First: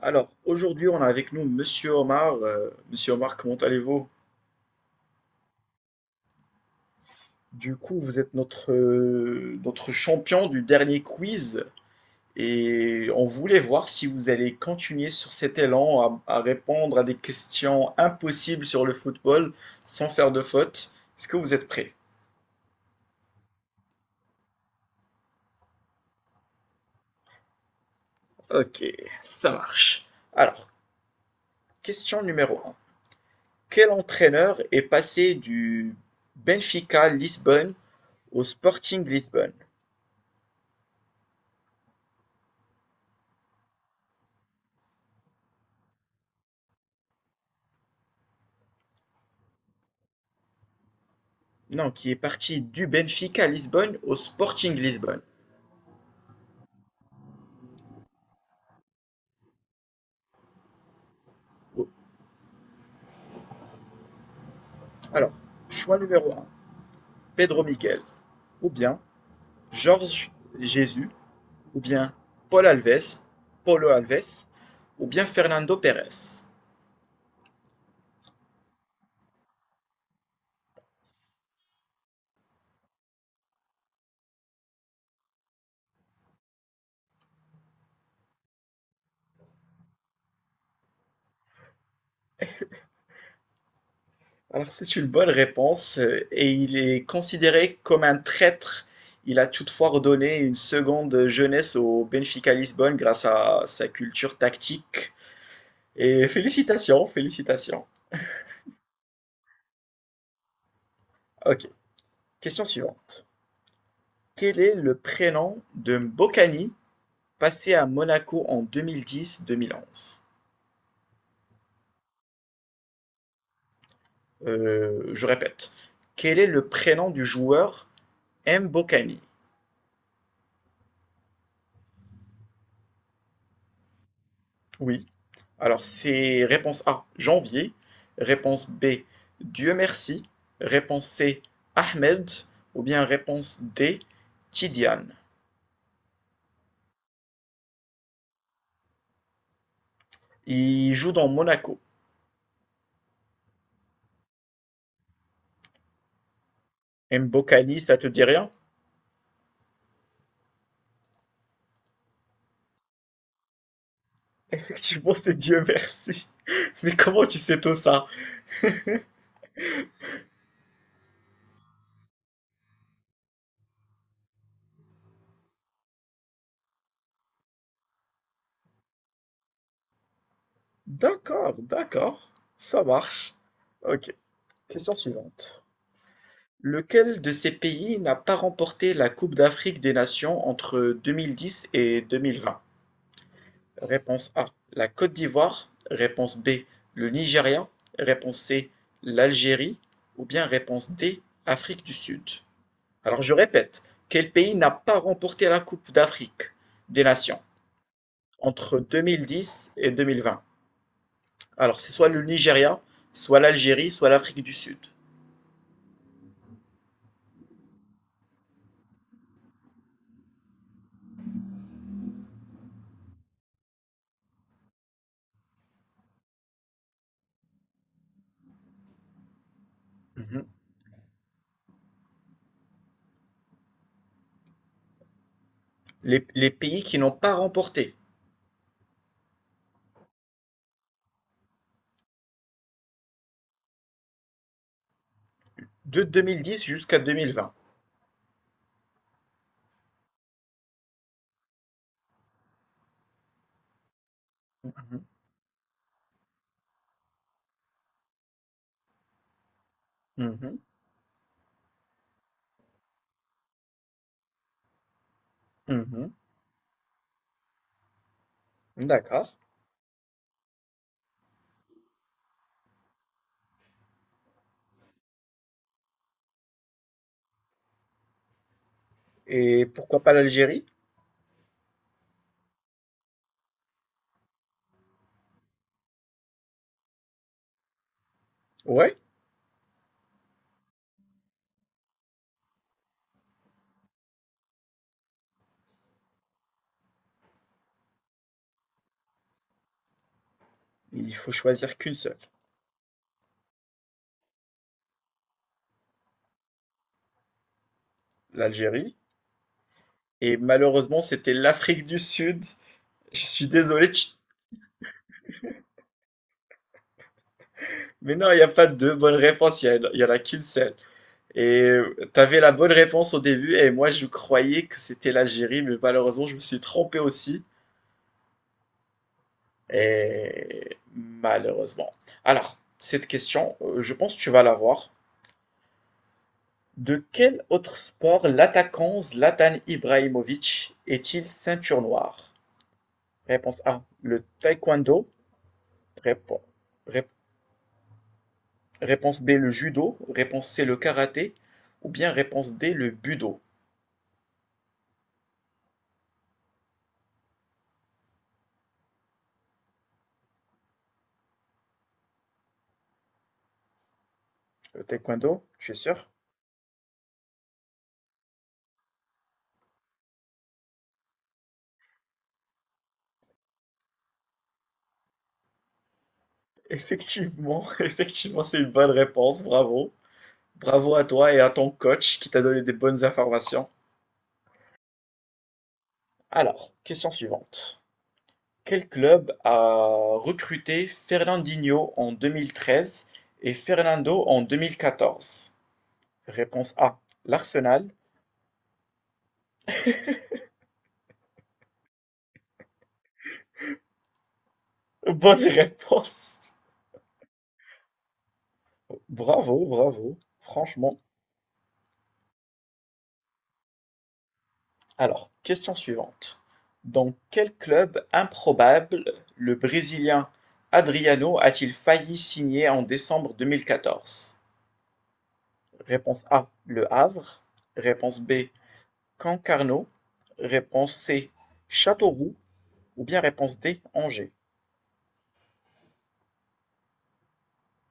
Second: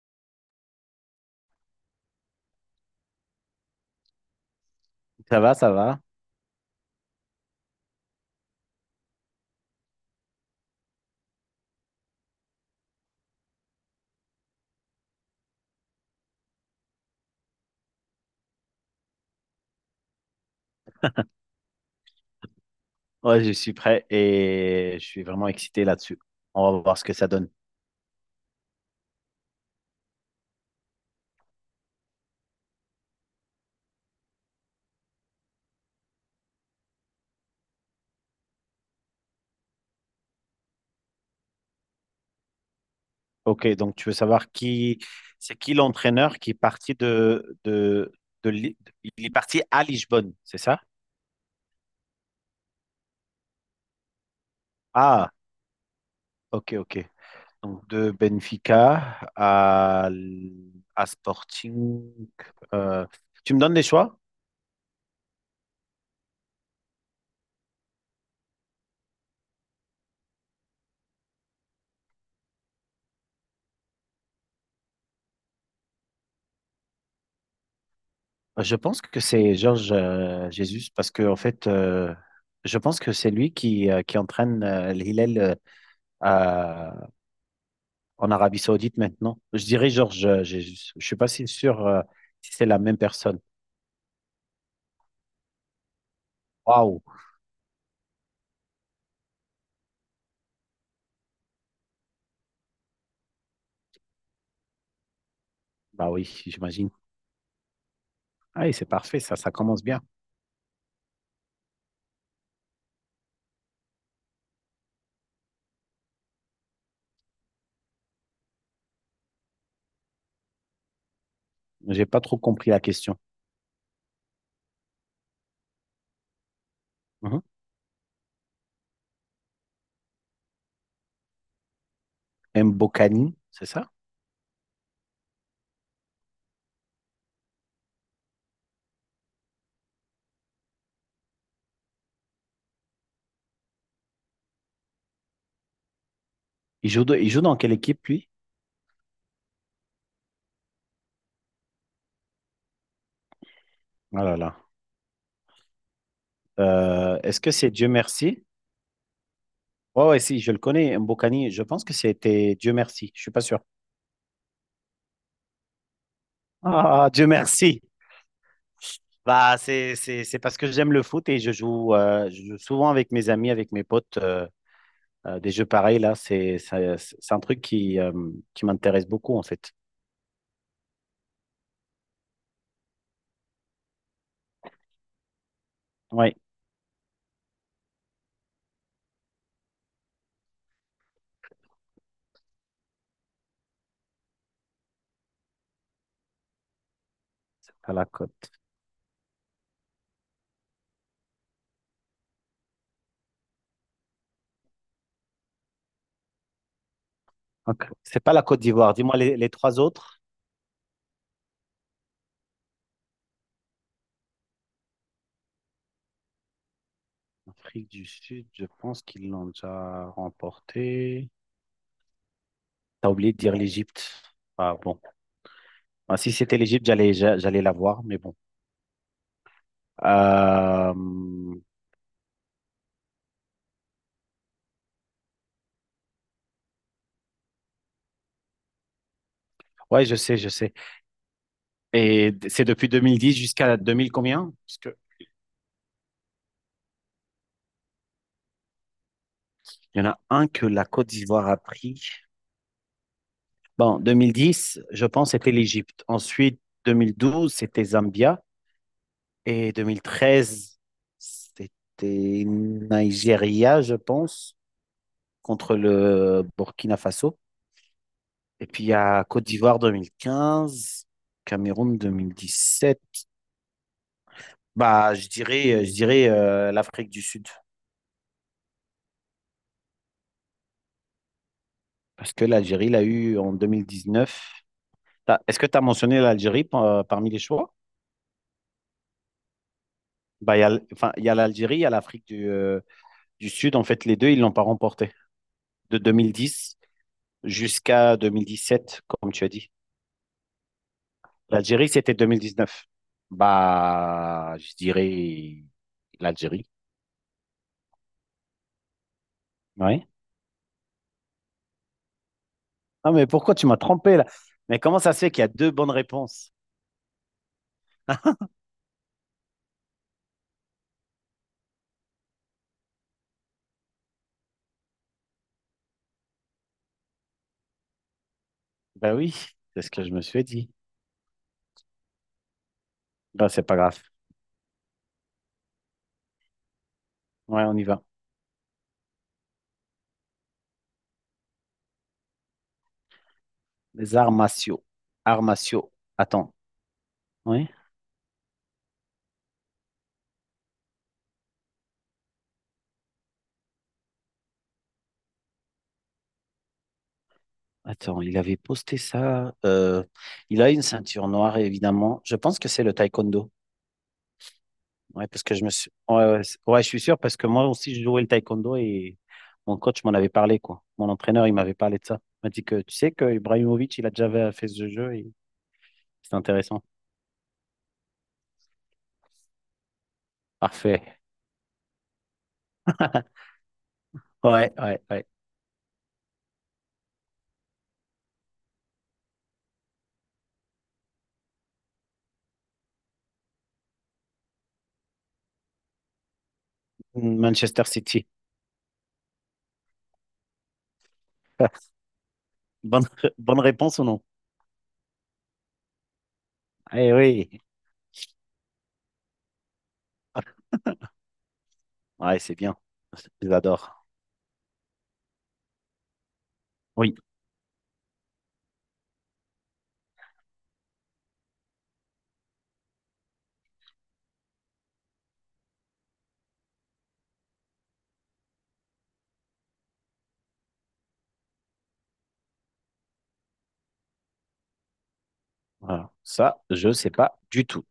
Alors, aujourd'hui, on a avec nous Monsieur Omar. Monsieur Omar, comment allez-vous? Ça va, ça va. Du coup, vous êtes notre champion du dernier quiz et on voulait voir si vous allez continuer sur cet élan à répondre à des questions impossibles sur le football sans faire de faute. Est-ce que vous êtes prêt? Ouais, je suis prêt et je suis vraiment excité là-dessus. On va voir ce que ça donne. Ok, ça marche. Alors, question numéro un. Quel entraîneur est passé du Benfica Lisbonne au Sporting Lisbonne? Ok, donc tu veux savoir qui c'est qui l'entraîneur qui est parti de il est parti à Lisbonne, c'est ça? Non, qui est parti du Benfica Lisbonne au Sporting Lisbonne. Ah, ok, ok. Donc de Benfica à, à Bon. Sporting. euh, Tu me donnes des choix? Alors, choix numéro un, Pedro Miguel, ou bien Jorge Jesus, ou bien Paul Alves, Paulo Alves, ou bien Fernando Pérez. Je pense que c'est Georges Jesus, parce que en fait, je pense que c'est lui qui entraîne l'Hilal en Arabie Saoudite maintenant. Je dirais, genre, je ne suis pas si sûr si c'est la même personne. Alors, c'est une bonne réponse et il Waouh, est considéré comme un traître. Il a toutefois redonné une seconde jeunesse au Benfica Lisbonne grâce à sa culture tactique. bah Et oui, j'imagine. félicitations, félicitations. Ah, et c'est parfait, ça commence bien. Ok, question suivante. Quel est le prénom de Mbokani, passé à Monaco en 2010-2011? J'ai pas trop compris la question. Je répète. Quel est le prénom du Mhm. joueur Mbokani? Mbokani, c'est ça? Oui. Alors c'est réponse A, janvier. Réponse B, Dieu merci. Réponse C, Ahmed. Ou bien réponse D, Tidiane. Il joue, il joue dans quelle équipe, lui? Il joue dans Monaco. Oh là là. Est-ce que c'est Mbokani, Dieu ça te dit merci? rien? Ouais, ouais, si, je le connais, Mbokani. Je pense que c'était Dieu merci. Je suis pas sûr. Effectivement, c'est Dieu merci. Mais Ah, comment Dieu tu sais tout merci. ça? Bah, c'est parce que j'aime le foot et je joue souvent avec mes amis, avec mes potes. Des jeux pareils, là, c'est un truc qui m'intéresse beaucoup, en fait. D'accord, d'accord, ça marche. Ok, question suivante. Oui, Lequel de ces pays n'a pas remporté la Coupe d'Afrique des Nations entre 2010 et 2020? Réponse A, la Côte d'Ivoire. Réponse B, le Nigeria. c'est pas la Réponse Côte. C, l'Algérie. Ou bien réponse D, Afrique du Sud. Alors je répète, quel pays n'a pas remporté la Coupe d'Afrique des Nations Ok, c'est pas la Côte entre d'Ivoire. Dis-moi les 2010 trois et autres. 2020? Alors, c'est soit le Nigeria, soit l'Algérie, soit l'Afrique du Sud. Afrique du Sud, je pense qu'ils l'ont déjà remporté. T'as oublié de dire l'Égypte. Ah bon. Ah, si c'était l'Égypte, j'allais j'allais la voir, mais bon. Mhm. Euh, Les pays qui n'ont pas remporté Ouais, je sais, je sais. Et c'est depuis 2010 jusqu'à 2000 combien? Parce que de 2010 jusqu'à 2020. il y en a un que la Côte d'Ivoire a pris. Bon, 2010, je pense, c'était l'Égypte. Ensuite, 2012, c'était Zambia. Et deux mille Mhm. treize, c'était Nigeria, je pense, contre Mhm. le Burkina Faso. Et puis, Mhm. il y a D'accord. Côte d'Ivoire 2015, Cameroun 2017. Bah, je dirais l'Afrique du Sud, Et pourquoi pas l'Algérie? parce que l'Algérie l'a eu en 2019. Est-ce que tu as mentionné l'Algérie parmi les choix? Ouais, Bah, il y a, enfin, il y a l'Algérie, il y a l'Afrique du Sud. En fait, les deux, ils l'ont pas remporté. De 2010 jusqu'à 2017 comme tu as dit. il faut choisir L'Algérie, qu'une c'était seule, 2019. Bah, je dirais l'Algérie. l'Algérie. Oui. Et malheureusement, c'était l'Afrique du Sud. Non, Je mais suis pourquoi tu m'as désolé, tu trompé là? Mais comment ça se fait qu'il y a deux bonnes réponses? Mais non, il n'y a pas de deux bonnes réponses, il y en a qu'une seule. Et tu avais la bonne réponse au début, et moi je croyais que c'était l'Algérie, mais malheureusement je me suis trompé aussi. Ben oui, c'est ce que je me suis dit. Et malheureusement. Alors, cette Ben, question, c'est pas euh, je grave. pense que tu vas l'avoir. De quel Ouais, on autre y va. sport l'attaquant Zlatan Ibrahimovic est-il ceinture noire? Réponse A, Les le arts martiaux. taekwondo. Arts martiaux. Répo- Attends. rép- Oui. réponse B, le judo. Réponse C, le karaté. Ou bien réponse D, le budo. Attends, il avait posté ça. Il a une ceinture noire, évidemment. Je pense que c'est le taekwondo. Le Ouais, taekwondo, parce que je me tu es suis. sûr? Ouais, ouais, ouais, je suis sûr, parce que moi aussi, je jouais le taekwondo et mon coach m'en avait parlé, quoi. Mon entraîneur, il m'avait parlé de ça. Il m'a dit que tu sais que Ibrahimovic, il a déjà fait ce jeu et c'est intéressant. Effectivement, effectivement, c'est une bonne réponse. Bravo. Bravo à Parfait. toi et à ton coach qui t'a donné des bonnes informations. Ouais, ouais, ouais. Alors, question suivante. Quel club a recruté Fernandinho en 2013 et Fernando en 2014? Réponse A, Manchester l'Arsenal. City. Bonne, bonne réponse ou non? Bonne réponse. Eh oui. Bravo, bravo. Franchement. Ouais, c'est bien. J'adore. Alors, question suivante. Dans Oui. quel club improbable le Brésilien Adriano a-t-il failli signer en décembre 2014? Réponse A, Le Havre. Réponse B, Concarneau. Réponse C, Châteauroux. Ou bien réponse D, Angers. Voilà. Ça, je sais pas du tout.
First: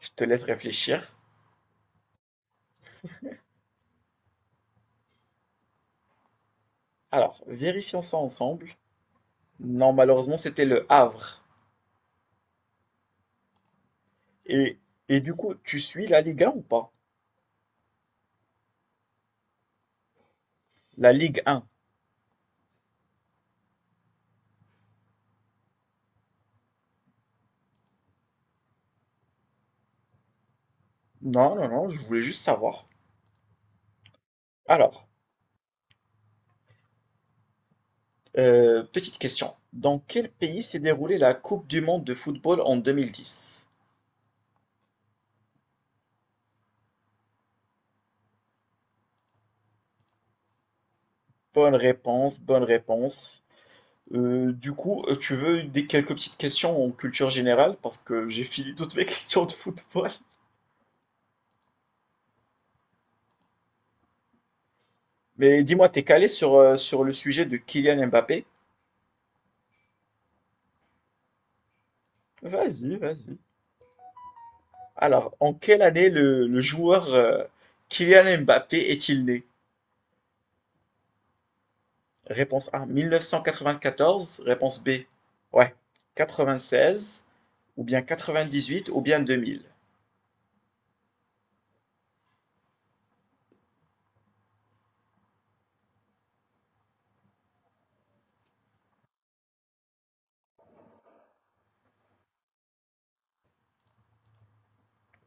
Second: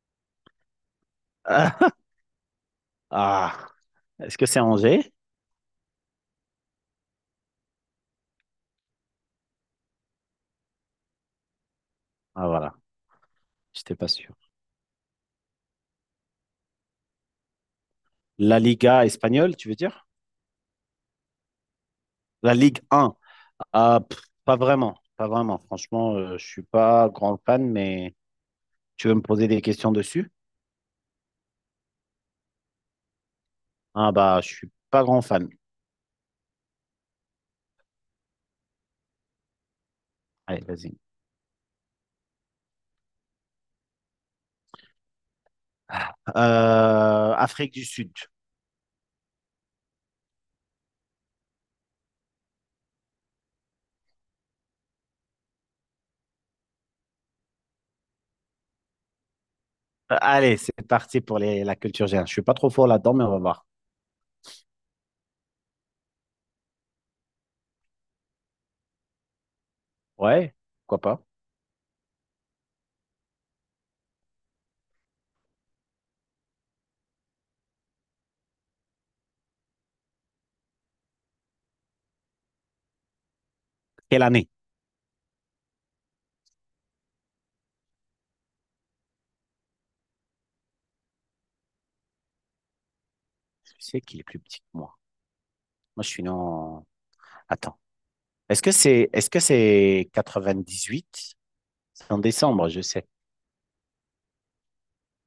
Je te laisse réfléchir. Ah, est-ce que c'est Angers? Alors, vérifions ça ensemble. Non, malheureusement, c'était Le Havre. Ah, voilà. J'étais pas sûr. Et, et du coup, tu suis la Ligue 1 ou pas? La Liga espagnole, tu veux dire? La Ligue 1. La Ligue 1. Ah, pff, pas vraiment, pas vraiment. Franchement, je suis pas grand fan, mais tu veux me poser des questions dessus? Non, non, non, je voulais juste savoir. Ah bah, je suis pas Alors, grand fan. Petite question. Dans quel Allez, pays s'est vas-y. déroulée la Coupe du monde de football en 2010? Afrique du Sud. Bonne réponse, bonne réponse. Du coup, tu veux des quelques petites questions en culture générale parce que j'ai fini toutes mes questions de football. Allez, c'est parti pour la culture générale. Je suis pas trop fort là-dedans, mais on va voir. Mais dis-moi, t'es calé sur le sujet de Kylian Mbappé? Ouais, pourquoi pas. Vas-y, vas-y. Alors, en quelle année le joueur Kylian Mbappé est-il né? Réponse A, Quelle 1994. année? Réponse B, ouais, 96, ou bien 98, ou bien 2000. Je sais qu'il est plus petit que moi. Moi, je suis né en... Attends. Est-ce que c'est 98? C'est en décembre, je sais.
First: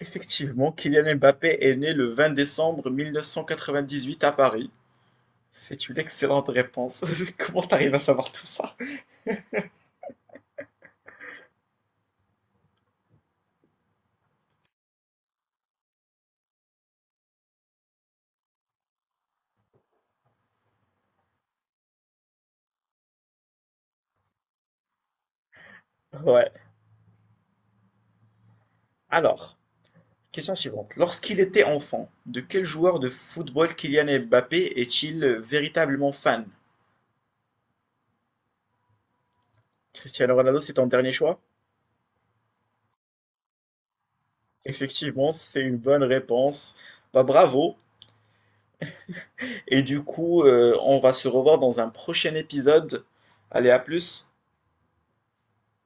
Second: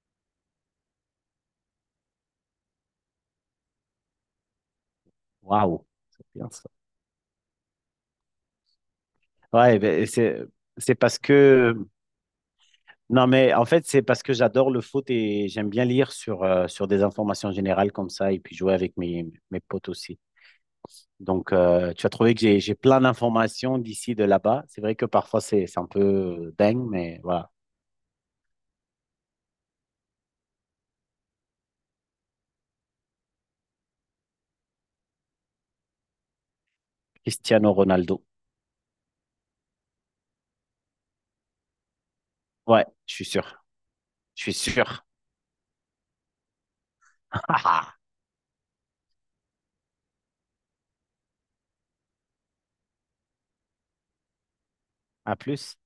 Effectivement, Kylian Mbappé est né le 20 décembre 1998 à Paris. Waouh, C'est une c'est excellente bien ça. réponse. Comment t'arrives à savoir tout ça? Ouais, ben, c'est parce que... Non, mais en fait, c'est parce que j'adore le foot et j'aime bien lire sur, sur des informations générales comme ça et puis jouer avec mes, mes potes aussi. Donc, tu as trouvé que j'ai plein d'informations d'ici, de là-bas. C'est vrai que parfois, c'est un Ouais. peu dingue, mais voilà. Alors, question suivante. Lorsqu'il était enfant, de quel joueur de football Kylian Mbappé est-il véritablement fan? Cristiano Ronaldo. Cristiano Ronaldo, c'est ton dernier choix? Ouais, je suis sûr. Je suis sûr. Effectivement, c'est une bonne réponse. Bah bravo. Et du coup, on va se revoir dans un prochain épisode. Allez, à plus. À plus.